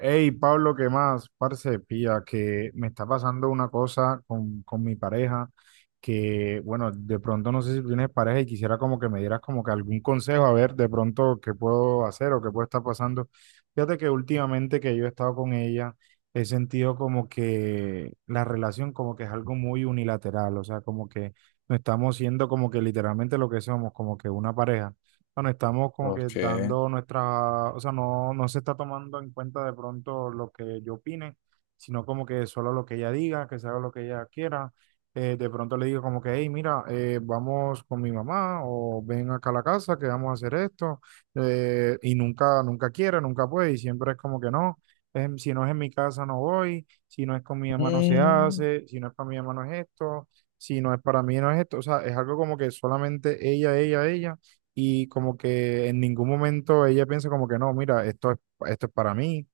Hey, Pablo, ¿qué más? Parce, pilla, que me está pasando una cosa con mi pareja que, bueno, de pronto no sé si tú tienes pareja y quisiera como que me dieras como que algún consejo, a ver, de pronto qué puedo hacer o qué puede estar pasando. Fíjate que últimamente que yo he estado con ella, he sentido como que la relación como que es algo muy unilateral, o sea, como que no estamos siendo como que literalmente lo que somos, como que una pareja. Bueno, estamos como que Ok. dando nuestra, o sea, no se está tomando en cuenta de pronto lo que yo opine, sino como que solo lo que ella diga, que se haga lo que ella quiera. De pronto le digo como que, hey, mira, vamos con mi mamá o ven acá a la casa que vamos a hacer esto. Y nunca, nunca quiere, nunca puede, y siempre es como que no. Si no es en mi casa no voy, si no es con mi mamá no se Mm, hace, si no es para mi mamá no es esto, si no es para mí no es esto. O sea, es algo como que solamente ella y como que en ningún momento ella piensa como que no, mira, esto es para mí.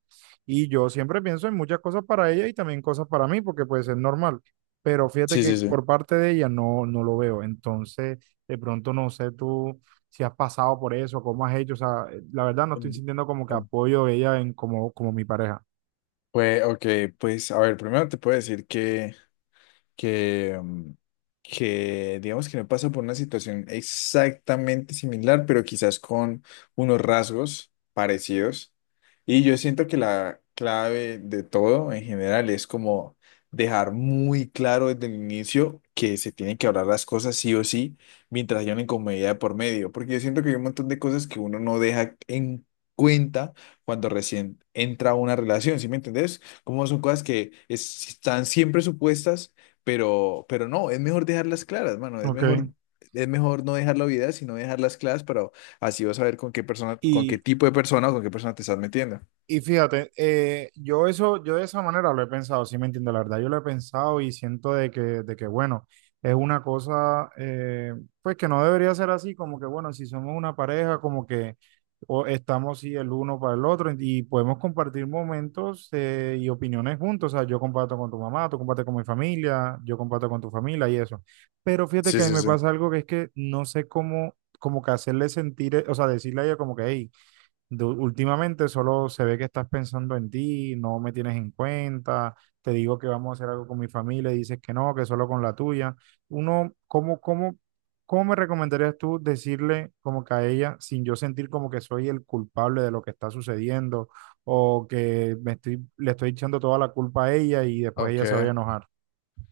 Y yo siempre pienso en muchas cosas para ella y también cosas para mí, porque pues es normal. Pero fíjate sí, que sí, sí. por parte de ella no lo veo. Entonces, de pronto no sé tú si has pasado por eso, cómo has hecho. O sea, la verdad no estoy Em, sintiendo como que apoyo de ella en como mi pareja. Pues, ok, pues, a ver, primero te puedo decir que, mm, que digamos que no pasa por una situación exactamente similar, pero quizás con unos rasgos parecidos. Y yo siento que la clave de todo en general es como dejar muy claro desde el inicio que se tienen que hablar las cosas sí o sí, mientras haya una incomodidad de por medio, porque yo siento que hay un montón de cosas que uno no deja en cuenta cuando recién entra a una relación, ¿sí me entendés? Como son cosas están siempre supuestas pero no, es mejor dejarlas claras, mano. Ok. Es mejor no dejar la vida, sino dejarlas claras para así vas a ver con qué persona, con qué tipo de persona o con qué persona te estás metiendo. Y fíjate, yo eso, yo de esa manera lo he pensado, sí me entiendo, la verdad, yo lo he pensado y siento de que bueno, es una cosa, pues que no debería ser así, como que bueno, si somos una pareja, como que o estamos sí el uno para el otro y podemos compartir momentos y opiniones juntos, o sea, yo comparto con tu mamá, tú compartes con mi familia, yo comparto con tu familia y eso. Pero fíjate Sí, que a mí sí, me sí. pasa algo que es que no sé cómo, como que hacerle sentir, o sea, decirle a ella como que, hey, últimamente solo se ve que estás pensando en ti, no me tienes en cuenta, te digo que vamos a hacer algo con mi familia y dices que no, que solo con la tuya. Uno, ¿ cómo me recomendarías tú decirle como que a ella sin yo sentir como que soy el culpable de lo que está sucediendo o que me le estoy echando toda la culpa a ella y después ella se vaya a Ok. enojar?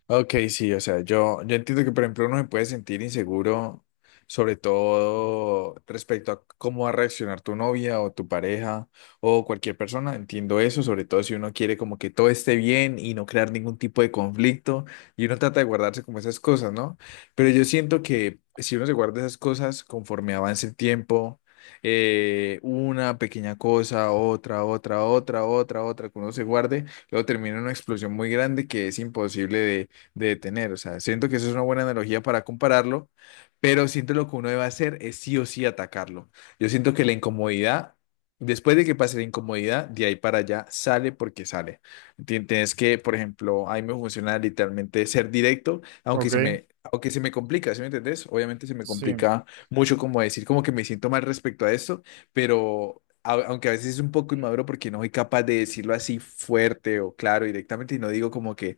Ok, sí, o sea, yo entiendo que, por ejemplo, uno se puede sentir inseguro, sobre todo respecto a cómo va a reaccionar tu novia o tu pareja o cualquier persona. Entiendo eso, sobre todo si uno quiere como que todo esté bien y no crear ningún tipo de conflicto y uno trata de guardarse como esas cosas, ¿no? Pero yo siento que si uno se guarda esas cosas conforme avance el tiempo, una pequeña cosa, otra, otra, otra, otra, otra, que uno se guarde, luego termina en una explosión muy grande que es imposible de tener. O sea, siento que eso es una buena analogía para compararlo, pero siento lo que uno debe hacer es sí o sí atacarlo. Yo siento que la incomodidad, después de que pase la incomodidad, de ahí para allá sale porque sale. Tienes que, por ejemplo, a mí me funciona literalmente ser directo, Ok, aunque se me complica, ¿sí me entendés? Obviamente se me sí. complica mucho como decir como que me siento mal respecto a esto, pero... Aunque a veces es un poco inmaduro porque no soy capaz de decirlo así fuerte o claro directamente y no digo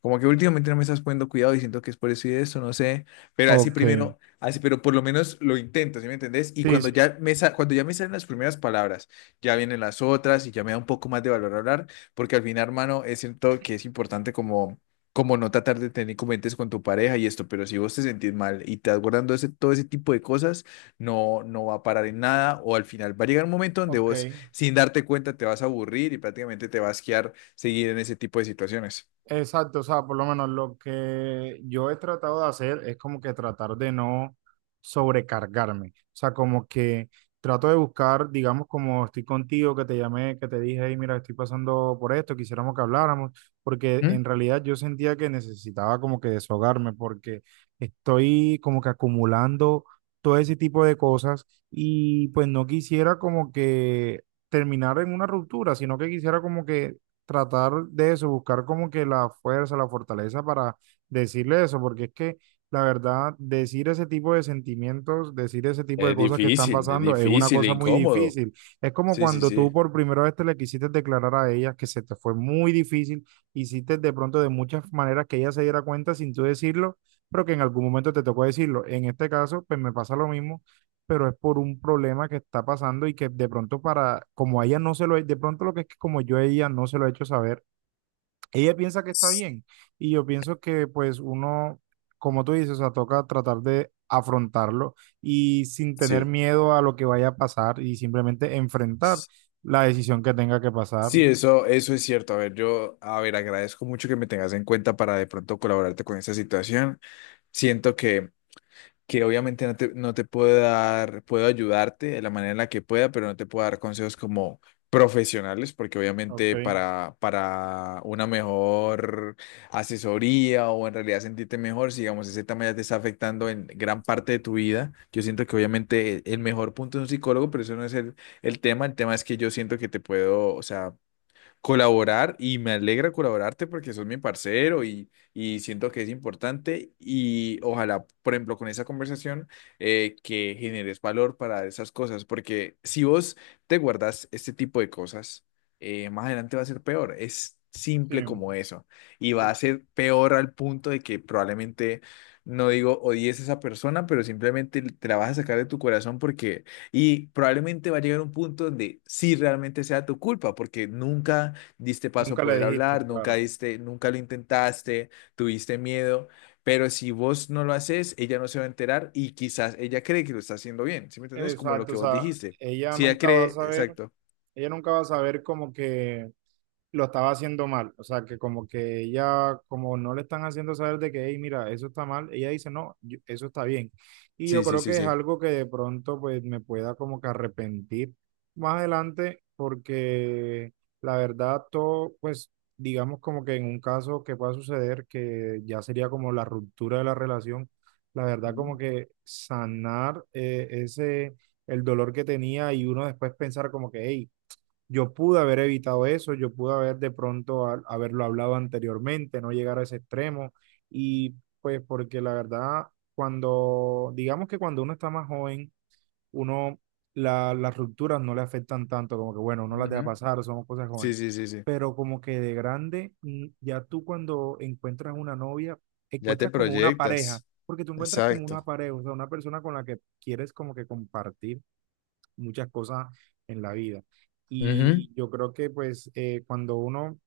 como que últimamente no me estás poniendo cuidado y siento que es por eso y eso, no sé. Pero así Ok, primero, así, pero por lo menos lo intento, ¿sí me entendés? Y sí, cuando sí, ya me, cuando ya me salen las primeras palabras, ya vienen las otras y ya me da un poco más de valor hablar, porque al final, hermano, es siento que es importante como, como no tratar de tener comentes con tu pareja y esto, pero si vos te sentís mal y te estás guardando ese, todo ese tipo de cosas, no, no va a parar en nada o al final va a llegar un momento donde ok. vos, sin darte cuenta, te vas a aburrir y prácticamente te vas a quedar seguir en ese tipo de situaciones. Exacto, o sea, por lo menos lo que yo he tratado de hacer es como que tratar de no sobrecargarme, o sea, como que trato de buscar, digamos, como estoy contigo, que te llamé, que te dije, hey, mira, estoy pasando por esto, quisiéramos que habláramos, porque en realidad yo sentía que necesitaba como que deshogarme, porque estoy como que acumulando todo ese tipo de cosas y pues no quisiera como que terminar en una ruptura, sino que quisiera como que tratar de eso, buscar como que la fuerza, la fortaleza para decirle eso, porque es que la verdad, decir ese tipo de sentimientos, decir ese tipo de cosas que están Es pasando es una difícil e cosa muy incómodo. difícil. Es como Sí, sí, cuando tú sí. por primera vez te le quisiste declarar a ella que se te fue muy difícil, hiciste de pronto de muchas maneras que ella se diera cuenta sin tú decirlo, pero que en algún momento te tocó decirlo. En este caso, pues me pasa lo mismo pero es por un problema que está pasando y que de pronto para, como a ella no se lo, de pronto lo que es que como yo a ella no se lo he hecho saber, ella piensa que está S- bien y yo pienso que pues uno, como tú dices, o sea, toca tratar de afrontarlo y sin tener Sí. miedo a lo que vaya a pasar y simplemente enfrentar S- la decisión que tenga que pasar. Sí, eso es cierto. A ver, yo, a ver, agradezco mucho que me tengas en cuenta para de pronto colaborarte con esa situación. Siento que obviamente no te puedo dar, puedo ayudarte de la manera en la que pueda, pero no te puedo dar consejos como profesionales, porque Ok, obviamente para una mejor asesoría o en realidad sentirte mejor, si digamos ese tema ya te está afectando en gran parte de tu vida, yo siento que obviamente el mejor punto es un psicólogo, pero eso no es el tema es que yo siento que te puedo, o sea, colaborar y me alegra colaborarte porque sos mi parcero y siento que es importante y ojalá, por ejemplo, con esa conversación que generes valor para esas cosas, porque si vos te guardas este tipo de cosas, más adelante va a ser peor, es sí, simple como eso y va a sí. ser peor al punto de que probablemente, no digo odies a esa persona, pero simplemente te la vas a sacar de tu corazón porque... Y probablemente va a llegar un punto donde sí realmente sea tu culpa, porque nunca diste paso a Nunca le poder dijiste, hablar, nunca claro. diste, nunca lo intentaste, tuviste miedo, pero si vos no lo haces, ella no se va a enterar y quizás ella cree que lo está haciendo bien, ¿sí me entendés? Como lo Exacto, o que vos sea, dijiste. ella Si ella nunca va a cree, saber, exacto. ella nunca va a saber como que lo estaba haciendo mal. O sea, que como que ella, como no le están haciendo saber de que, hey, mira, eso está mal, ella dice, no, yo- eso está bien. Y yo Sí, sí, creo sí, que es sí. algo que de pronto pues me pueda como que arrepentir más adelante porque la verdad todo, pues digamos como que en un caso que pueda suceder, que ya sería como la ruptura de la relación, la verdad Ujú, como que sanar ese, el dolor que tenía y uno después pensar como que, hey, yo pude haber evitado eso, yo pude haber de pronto haberlo hablado anteriormente, no llegar a ese extremo. Y pues porque la verdad, cuando, digamos que cuando uno está más joven, uno, las rupturas no le afectan tanto, como que bueno, uno las deja ujú. pasar, somos cosas Sí, jóvenes. sí, sí, sí. Pero como que de grande, ya tú cuando encuentras una novia, Ya te encuentras como una pareja, proyectas. porque tú encuentras como Exacto. una pareja, o sea, una persona con la que quieres como que compartir muchas cosas en la vida. Ujú. Y yo creo que pues cuando uno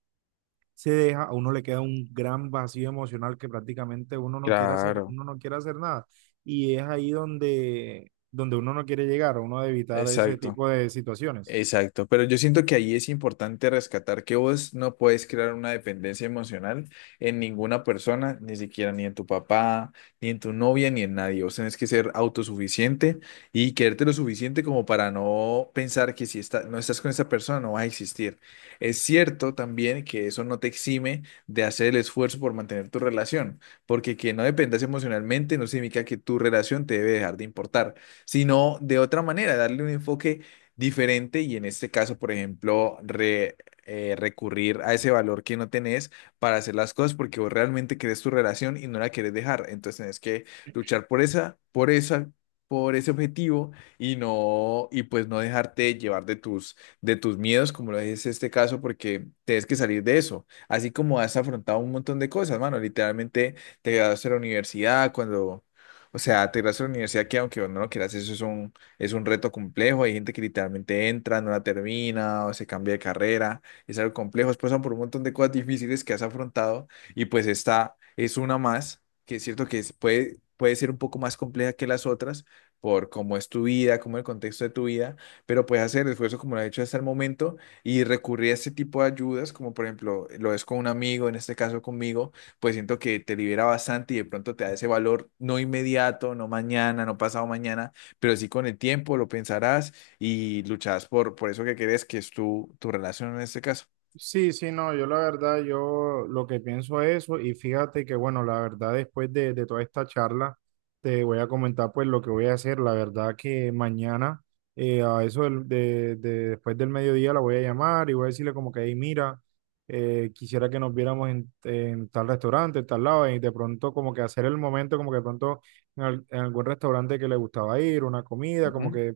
se deja, a uno le queda un gran vacío emocional que prácticamente uno no quiere hacer, Claro, uno no quiere hacer nada. Y es ahí donde uno no quiere llegar, uno debe evitar ese exacto. tipo de situaciones. Exacto, pero yo siento que ahí es importante rescatar que vos no puedes crear una dependencia emocional en ninguna persona, ni siquiera ni en tu papá, ni en tu novia, ni en nadie. Vos tenés que ser autosuficiente y quererte lo suficiente como para no pensar que si no estás con esa persona no vas a existir. Es cierto también que eso no te exime de hacer el esfuerzo por mantener tu relación, porque que no dependas emocionalmente no significa que tu relación te debe dejar de importar, sino de otra manera, darle un enfoque diferente y en este caso, por ejemplo, recurrir a ese valor que no tenés para hacer las cosas porque vos realmente querés tu relación y no la querés dejar. Entonces tenés que luchar por ese objetivo y no, y pues no dejarte llevar de tus miedos, como lo es este caso, porque tienes que salir de eso. Así como has afrontado un montón de cosas, mano, literalmente te graduaste de la universidad cuando... O sea, te graduaste de la universidad que aunque vos no lo quieras, eso es un reto complejo. Hay gente que literalmente entra, no la termina o se cambia de carrera. Es algo complejo. Después pasan por un montón de cosas difíciles que has afrontado y pues esta es una más, que es cierto que es- puede, puede ser un poco más compleja que las otras por cómo es tu vida, cómo es el contexto de tu vida, pero puedes hacer el esfuerzo como lo has hecho hasta el momento y recurrir a este tipo de ayudas, como por ejemplo lo es con un amigo, en este caso conmigo, pues siento que te libera bastante y de pronto te da ese valor no inmediato, no mañana, no pasado mañana, pero sí con el tiempo lo pensarás y lucharás por eso que querés, que es tu relación en este caso. Sí, no, yo la verdad, yo lo que pienso es eso y fíjate que bueno, la verdad después de toda esta charla te voy a comentar pues lo que voy a hacer, la verdad que mañana a eso después del mediodía la voy a llamar y voy a decirle como que ahí mira, quisiera que nos viéramos en tal restaurante, en tal lado y de pronto como que hacer el momento como que de pronto en algún restaurante que le gustaba ir, una comida, como Ujú. que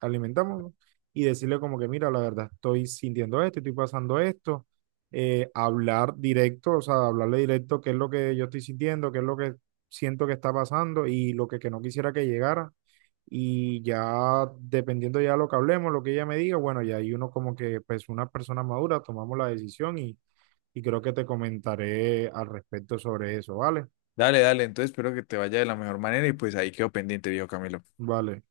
alimentamos y decirle como que, mira, la verdad, estoy sintiendo esto, estoy pasando esto, hablar directo, o sea, hablarle directo qué es lo que yo estoy sintiendo, qué es lo que siento que está pasando y lo que no quisiera que llegara. Y ya dependiendo ya lo que hablemos, lo que ella me diga, bueno, ya hay uno como que, pues una persona madura, tomamos la decisión y creo que te comentaré al respecto sobre eso, ¿vale? Dale, dale, entonces espero que te vaya de la mejor manera y pues ahí quedo pendiente, viejo Camilo. Vale.